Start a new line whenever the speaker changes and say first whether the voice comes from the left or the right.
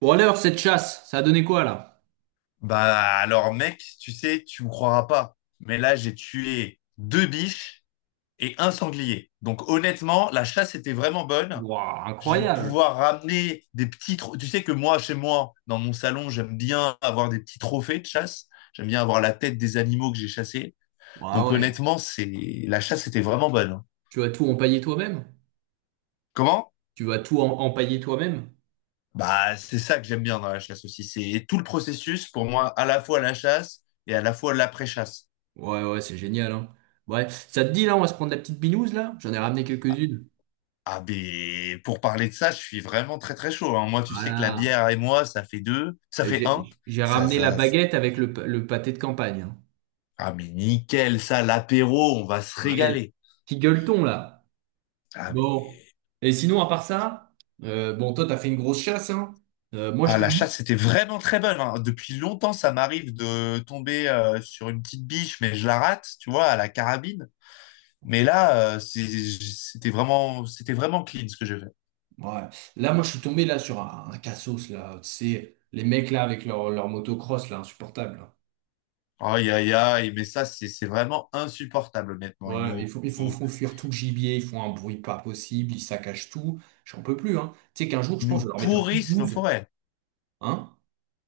right: Bon alors, cette chasse, ça a donné quoi là?
left: Bah alors mec, tu sais, tu me croiras pas, mais là j'ai tué deux biches et un sanglier. Donc honnêtement, la chasse était vraiment bonne.
right: Waouh,
left: Je vais
right: incroyable!
left: pouvoir ramener des petits... Tu sais que moi, chez moi, dans mon salon, j'aime bien avoir des petits trophées de chasse. J'aime bien avoir la tête des animaux que j'ai chassés.
right: Waouh,
left: Donc
right: ouais.
left: honnêtement, c'est la chasse était vraiment bonne, hein.
right: Tu vas tout empailler toi-même?
left: Comment?
right: Tu vas empailler toi-même?
left: Bah c'est ça que j'aime bien dans la chasse aussi. C'est tout le processus pour moi, à la fois la chasse et à la fois l'après-chasse.
right: Ouais, ouais, c'est génial, hein. Ouais, ça te dit là, on va se prendre la petite binouse là? J'en ai ramené quelques-unes.
left: Ah ben, pour parler de ça, je suis vraiment très très chaud, hein. Moi, tu sais que la
right: Voilà.
left: bière et moi, ça fait deux, ça
right: Et
left: fait un.
right: j'ai
left: Ça,
right: ramené la
left: ça,
right: baguette avec le pâté de campagne, hein.
left: ah mais nickel, ça, l'apéro, on va se
right: Ouais.
left: régaler.
right: Qui gueule-t-on là?
left: Ah
right: Bon.
left: mais,
right: Et sinon, à part ça, bon, toi, t'as fait une grosse chasse, hein? Moi, je
left: ah la
right: t'avoue.
left: chasse, c'était vraiment très bonne, hein. Depuis longtemps, ça m'arrive de tomber sur une petite biche, mais je la rate, tu vois, à la carabine. Mais là, c'était vraiment clean ce que j'ai fait.
right: Ouais. Là, moi, je suis tombé là sur un cassos, là. Tu sais, les mecs là avec leur motocross, là, insupportable, là.
left: Aïe aïe aïe, mais ça, c'est vraiment insupportable, honnêtement.
right: Ouais, ils font, font fuir tout le gibier, ils font un bruit pas possible, ils saccagent tout. J'en peux plus, hein. Tu sais qu'un jour, je
left: Ils
right: pense,
left: nous
right: je vais leur mettre un coup de
left: pourrissent nos
right: douze.
left: forêts.
right: Hein?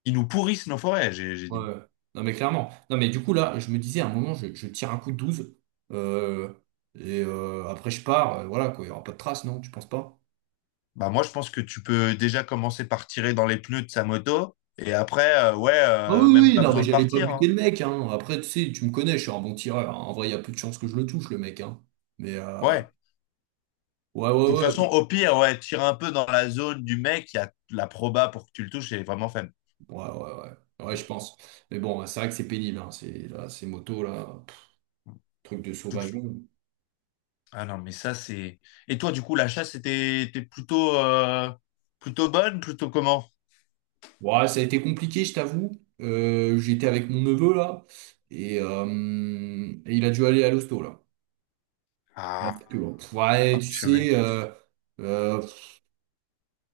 left: Ils nous pourrissent nos forêts, j'ai dit.
right: Ouais. Non, mais clairement. Non, mais du coup, là, je me disais, à un moment, je tire un coup de douze, euh, et après, je pars, voilà, quoi. Il n'y aura pas de trace, non? Tu penses pas?
left: Bah moi, je pense que tu peux déjà commencer par tirer dans les pneus de sa moto et après, ouais,
right: Ah oui,
left: même
right: oui,
left: pas
right: non, mais
left: besoin de
right: j'allais pas
left: partir,
right: buter
left: hein.
right: le mec, hein. Après, tu sais, tu me connais, je suis un bon tireur, hein. En vrai, il y a peu de chances que je le touche, le mec, hein. Mais euh,
left: Ouais.
right: Ouais, ouais,
left: De toute façon,
right: ouais.
left: au pire, ouais, tire un peu dans la zone du mec, il y a la proba pour que tu le touches, elle est vraiment faible.
right: Ouais, ouais, ouais. Ouais, je pense. Mais bon, c'est vrai que c'est pénible, hein, ces motos, là. Truc de
left: Tout-
right: sauvageon.
left: Ah non, mais ça, c'est. Et toi, du coup, la chasse était, était plutôt, plutôt bonne, plutôt comment?
right: Ouais, ça a été compliqué, je t'avoue. J'étais avec mon neveu, là. Et, euh, et il a dû aller à l'hosto, là. Ouais,
left: Ah,
right: c'est que, ouais, tu
left: purée.
right: sais, euh,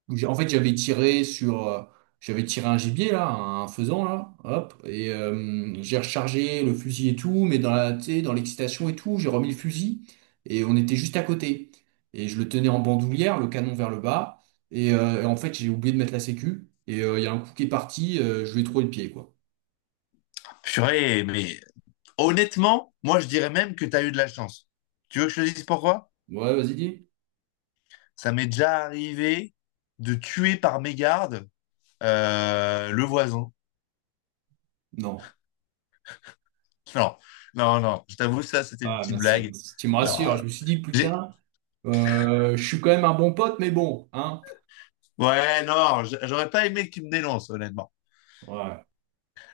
right: donc, en fait, j'avais tiré sur, j'avais tiré un gibier là, un faisan là, hop, et j'ai rechargé le fusil et tout, mais dans la, tu sais, dans l'excitation et tout, j'ai remis le fusil et on était juste à côté. Et je le tenais en bandoulière, le canon vers le bas, et en fait, j'ai oublié de mettre la sécu. Et il y a un coup qui est parti, je lui ai trouvé le pied quoi.
left: Purée, mais honnêtement, moi, je dirais même que tu as eu de la chance. Tu veux que je te dise pourquoi?
right: Ouais, vas-y dis.
left: Ça m'est déjà arrivé de tuer par mégarde le voisin.
right: Non.
left: Non, non, non. Je t'avoue, ça, c'était une
right: Ah
left: petite
right: merci.
left: blague.
right: Tu me
left: Non,
right: rassures. Je
left: non.
right: me suis dit
left: J'ai-
right: putain, je suis quand même un bon pote, mais bon, hein.
left: Ouais, non, j'aurais pas aimé qu'il me dénonce, honnêtement.
right: Ouais.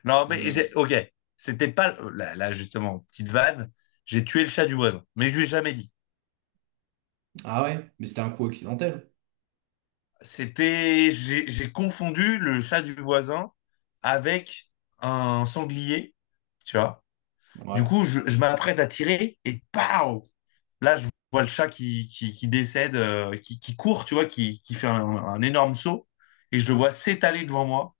left: Non, mais j'ai... Ok, c'était pas... Là, là, justement, petite vanne, j'ai tué le chat du voisin, mais je lui ai jamais dit.
right: Ah ouais, mais c'était un coup accidentel.
left: C'était... J'ai confondu le chat du voisin avec un sanglier, tu vois. Du
right: Ouais.
left: coup, je m'apprête à tirer et paf. Là, je vois le chat qui décède, qui court, tu vois, qui fait un énorme saut. Et je le vois s'étaler devant moi.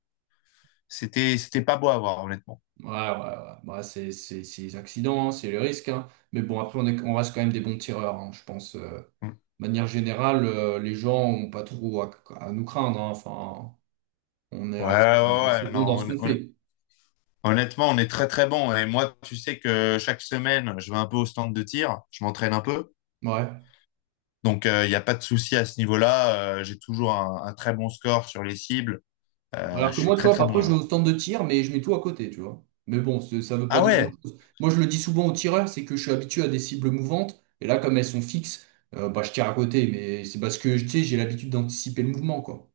left: C'était pas beau à voir, honnêtement.
right: Ouais, ouais, ouais. Bah, c'est les accidents, hein, c'est le risque, hein. Mais bon, après, on reste quand même des bons tireurs, hein, je pense,
left: Mm.
right: De manière générale, les gens ont pas trop à nous craindre, hein. Enfin, on est
left: Ouais,
right: assez,
left: ouais,
right: assez
left: ouais, non,
right: bon dans ce qu'on fait.
left: honnêtement, on est très, très bon. Et moi, tu sais que chaque semaine, je vais un peu au stand de tir. Je m'entraîne un peu.
right: Ouais.
left: Donc, il n'y a pas de souci à ce niveau-là. J'ai toujours un très bon score sur les cibles.
right: Alors
left: Je
right: que
left: suis
right: moi, tu
left: très,
right: vois,
left: très
right: parfois,
left: bon
right: je vais
left: là.
right: au stand de tir, mais je mets tout à côté, tu vois. Mais bon, ça veut pas
left: Ah
right: dire
left: ouais.
right: grand-chose. Moi, je le dis souvent aux tireurs, c'est que je suis habitué à des cibles mouvantes. Et là, comme elles sont fixes, bah, je tire à côté. Mais c'est parce que, tu sais, j'ai l'habitude d'anticiper le mouvement, quoi.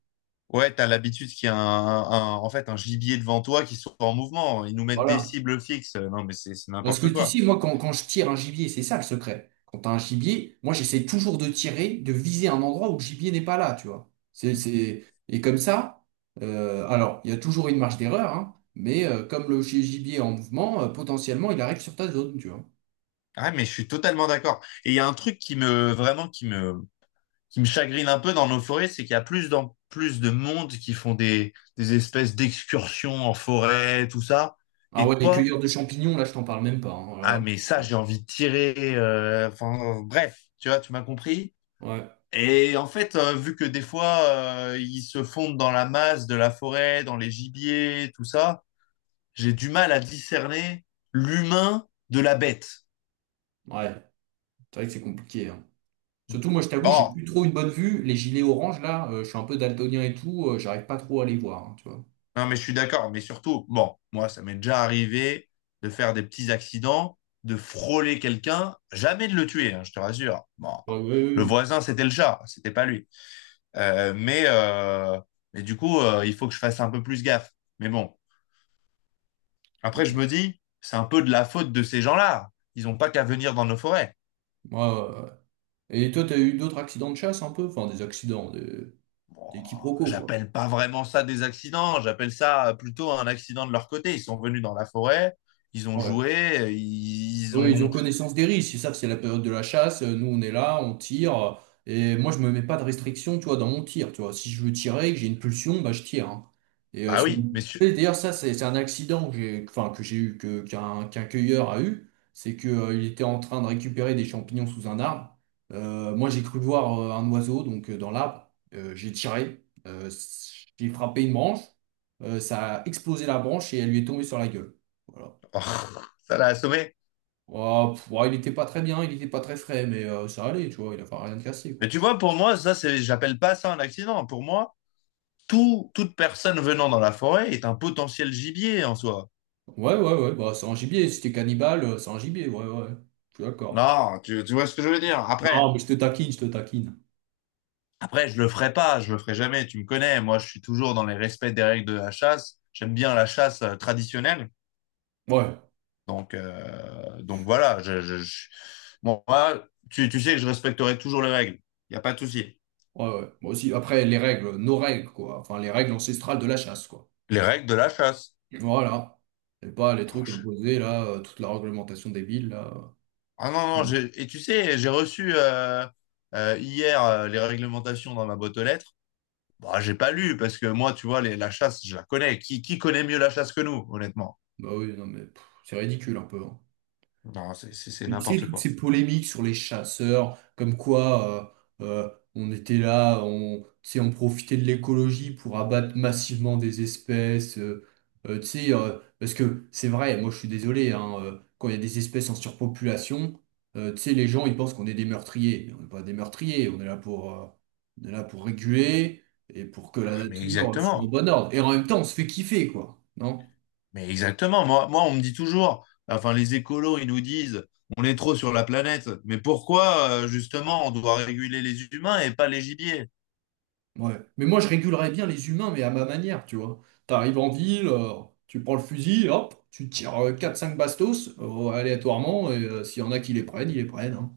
left: Ouais, t'as l'habitude qu'il y a en fait, un gibier devant toi qui soit en mouvement. Ils nous mettent des
right: Voilà.
left: cibles fixes. Non, mais c'est
right: Parce que
left: n'importe
right: tu sais,
left: quoi.
right: moi, quand je tire un gibier, c'est ça le secret. Quand t'as un gibier, moi, j'essaie toujours de tirer, de viser un endroit où le gibier n'est pas là, tu vois. C'est... Et comme ça, alors, il y a toujours une marge d'erreur, hein, mais comme le gibier est en mouvement, potentiellement, il arrive sur ta zone, tu vois.
left: Ah, mais je suis totalement d'accord. Et il y a un truc qui me, vraiment, qui me chagrine un peu dans nos forêts, c'est qu'il y a plus de monde qui font des espèces d'excursions en forêt, tout ça.
right: Ah
left: Et
right: ouais, les
left: toi,
right: cueilleurs de champignons, là, je t'en parle même pas, hein.
left: ah,
right: Alors,
left: mais ça, j'ai envie de tirer, enfin, bref, tu vois, tu m'as compris?
right: ouais,
left: Et en fait, vu que des fois, ils se fondent dans la masse de la forêt, dans les gibiers, tout ça, j'ai du mal à discerner l'humain de la bête.
right: ouais, c'est vrai que c'est compliqué, hein. Surtout, moi, je t'avoue, j'ai
left: Bon,
right: plus trop une bonne vue. Les gilets oranges, là, je suis un peu daltonien et tout, j'arrive pas trop à les voir, hein, tu vois.
left: non, mais je suis d'accord, mais surtout, bon, moi, ça m'est déjà arrivé de faire des petits accidents, de frôler quelqu'un, jamais de le tuer, hein, je te rassure. Bon,
right: Ouais, ouais,
left: le
right: ouais.
left: voisin, c'était le chat, c'était pas lui. Euh, mais, euh, mais du coup, il faut que je fasse un peu plus gaffe. Mais bon. Après, je me dis, c'est un peu de la faute de ces gens-là. Ils n'ont pas qu'à venir dans nos forêts.
right: Moi, et toi, t'as eu d'autres accidents de chasse un peu? Enfin, des accidents,
left: Bon,
right: des quiproquos,
left: j'appelle pas vraiment ça des accidents, j'appelle ça plutôt un accident de leur côté. Ils sont venus dans la forêt, ils ont
right: quoi.
left: joué, ils
right: Oui, ils ont
left: ont...
right: connaissance des risques. Ils savent que c'est la période de la chasse. Nous, on est là, on tire. Et moi, je me mets pas de restriction, tu vois, dans mon tir. Tu vois, si je veux tirer, et que j'ai une pulsion, bah, je tire, hein. Et, euh,
left: Bah
right: c'est-
left: oui, messieurs,
right: et d'ailleurs, ça, c'est un accident que j'ai, enfin, que j'ai eu, qu'un cueilleur a eu. C'est que, il était en train de récupérer des champignons sous un arbre. Moi, j'ai cru voir un oiseau, donc, dans l'arbre. J'ai tiré. J'ai frappé une branche. Ça a explosé la branche et elle lui est tombée sur la gueule. Voilà.
left: oh, ça l'a assommé.
right: Ouah, pff, ouah, il était pas très bien, il était pas très frais, mais ça allait, tu vois, il a pas rien de cassé,
left: Mais
right: quoi.
left: tu vois, pour moi, ça, c'est, j'appelle pas ça un accident. Pour moi, tout, toute personne venant dans la forêt est un potentiel gibier en soi.
right: Ouais, ouais, ouais, bah c'est un gibier, si t'es cannibale, c'est un gibier, ouais, ouais, je suis d'accord.
left: Non, tu vois ce que je veux dire.
right: Non,
left: Après,
right: mais je te taquine, je te taquine.
left: après, je le ferai pas, je le ferai jamais, tu me connais. Moi, je suis toujours dans les respects des règles de la chasse. J'aime bien la chasse traditionnelle.
right: Ouais,
left: Donc voilà, bon, moi, tu sais que je respecterai toujours les règles. Il n'y a pas de souci.
right: ouais, ouais, moi aussi, après, les règles, nos règles, quoi, enfin, les règles ancestrales de la chasse, quoi.
left: Les règles de la chasse.
right: Voilà, et pas les
left: Ah,
right: trucs
left: je-
right: imposés, là, toute la réglementation des villes, là.
left: ah non, non,
right: Mm.
left: et tu sais, j'ai reçu hier les réglementations dans ma boîte aux lettres. Bah, j'ai pas lu parce que moi, tu vois, la chasse, je la connais. Qui connaît mieux la chasse que nous, honnêtement?
right: Bah oui, non, mais pff, c'est ridicule, un peu, hein.
left: Non, c'est
right: Mais tu sais,
left: n'importe
right: toutes
left: quoi.
right: ces polémiques sur les chasseurs, comme quoi on était là, tu sais, on profitait de l'écologie pour abattre massivement des espèces. Tu sais, parce que c'est vrai, moi je suis désolé, hein, quand il y a des espèces en surpopulation, tu sais, les gens ils pensent qu'on est des meurtriers. On n'est pas des meurtriers, on est là pour, on est là pour réguler et pour que la
left: Ah, mais
right: nature soit en
left: exactement.
right: bon ordre. Et en même temps, on se fait kiffer, quoi, non?
left: Mais exactement, moi, moi, on me dit toujours, enfin les écolos, ils nous disent, on est trop sur la planète, mais pourquoi justement on doit réguler les humains et pas les gibiers?
right: Ouais. Mais moi, je régulerais bien les humains, mais à ma manière, tu vois. T'arrives en ville, tu prends le fusil, hop, tu tires 4-5 bastos, aléatoirement, et s'il y en a qui les prennent, ils les prennent, hein.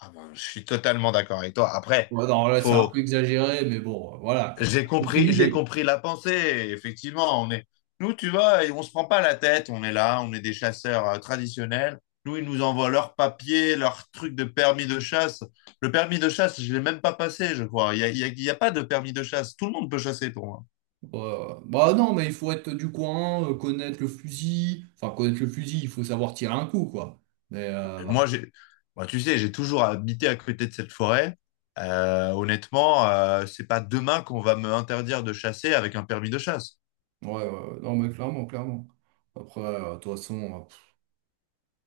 left: Ah ben, je suis totalement d'accord avec toi. Après,
right: Ouais, non, là, c'est un peu
left: faut,
right: exagéré, mais bon, voilà, quoi. T'as compris
left: j'ai
right: l'idée.
left: compris la pensée. Effectivement, on est, nous, tu vois, et on se prend pas la tête, on est là, on est des chasseurs traditionnels. Nous, ils nous envoient leurs papiers, leurs trucs de permis de chasse. Le permis de chasse, je l'ai même pas passé, je crois. Il y a, il y a pas de permis de chasse. Tout le monde peut chasser pour moi.
right: Bah non, mais il faut être du coin, connaître le fusil. Enfin, connaître le fusil, il faut savoir tirer un coup, quoi. Mais, euh,
left: Moi, j'ai, moi, tu sais, j'ai toujours habité à côté de cette forêt. Honnêtement, c'est pas demain qu'on va me interdire de chasser avec un permis de chasse.
right: ouais, ouais, ouais. Non, mais clairement, clairement. Après, de toute façon.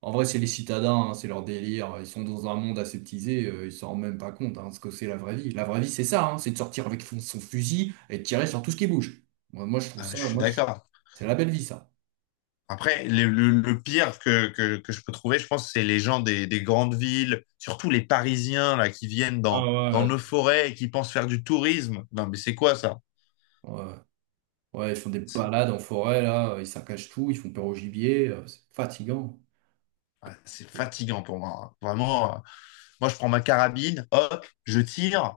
right: En vrai, c'est les citadins, hein, c'est leur délire. Ils sont dans un monde aseptisé, ils s'en rendent même pas compte, hein, ce que c'est la vraie vie. La vraie vie, c'est ça, hein, c'est de sortir avec son, son fusil et de tirer sur tout ce qui bouge. Moi, moi, je trouve
left: Ah,
right: ça,
left: je suis
right: moi, je-
left: d'accord.
right: C'est la belle vie, ça.
left: Après, le pire que je peux trouver, je pense, c'est les gens des grandes villes, surtout les Parisiens là, qui viennent
right: Ah
left: dans
right: ouais.
left: nos forêts et qui pensent faire du tourisme. Non, mais c'est quoi ça?
right: Ouais, ouais, ils font des
left: C'est
right: balades en forêt, là, ils saccagent tout, ils font peur au gibier, c'est fatigant.
left: ouais, c'est fatigant pour moi, hein. Vraiment, moi, je prends ma carabine, hop, je tire.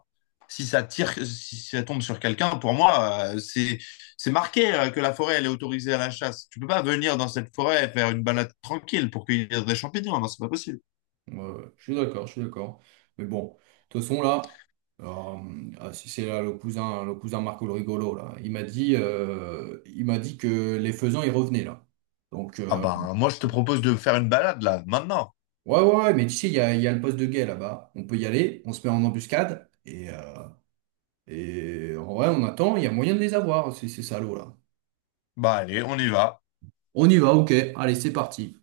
left: Si ça tire, si ça tombe sur quelqu'un, pour moi, c'est marqué que la forêt, elle est autorisée à la chasse. Tu peux pas venir dans cette forêt et faire une balade tranquille pour cueillir des champignons. Non, c'est pas possible.
right: Ouais, ouais, je suis d'accord, je suis d'accord. Mais bon, de toute façon, là, alors, ah, si c'est là le cousin Marco le rigolo, là, il m'a dit que les faisans, ils revenaient, là. Donc,
left: Ah ben, moi, je te propose de faire une balade là, maintenant.
right: ouais, ouais, ouais, mais tu sais, il y a le poste de guet là-bas. On peut y aller, on se met en embuscade, et en vrai, on attend, il y a moyen de les avoir, ces salauds, là.
left: Bah allez, on y va.
right: On y va, ok, allez, c'est parti.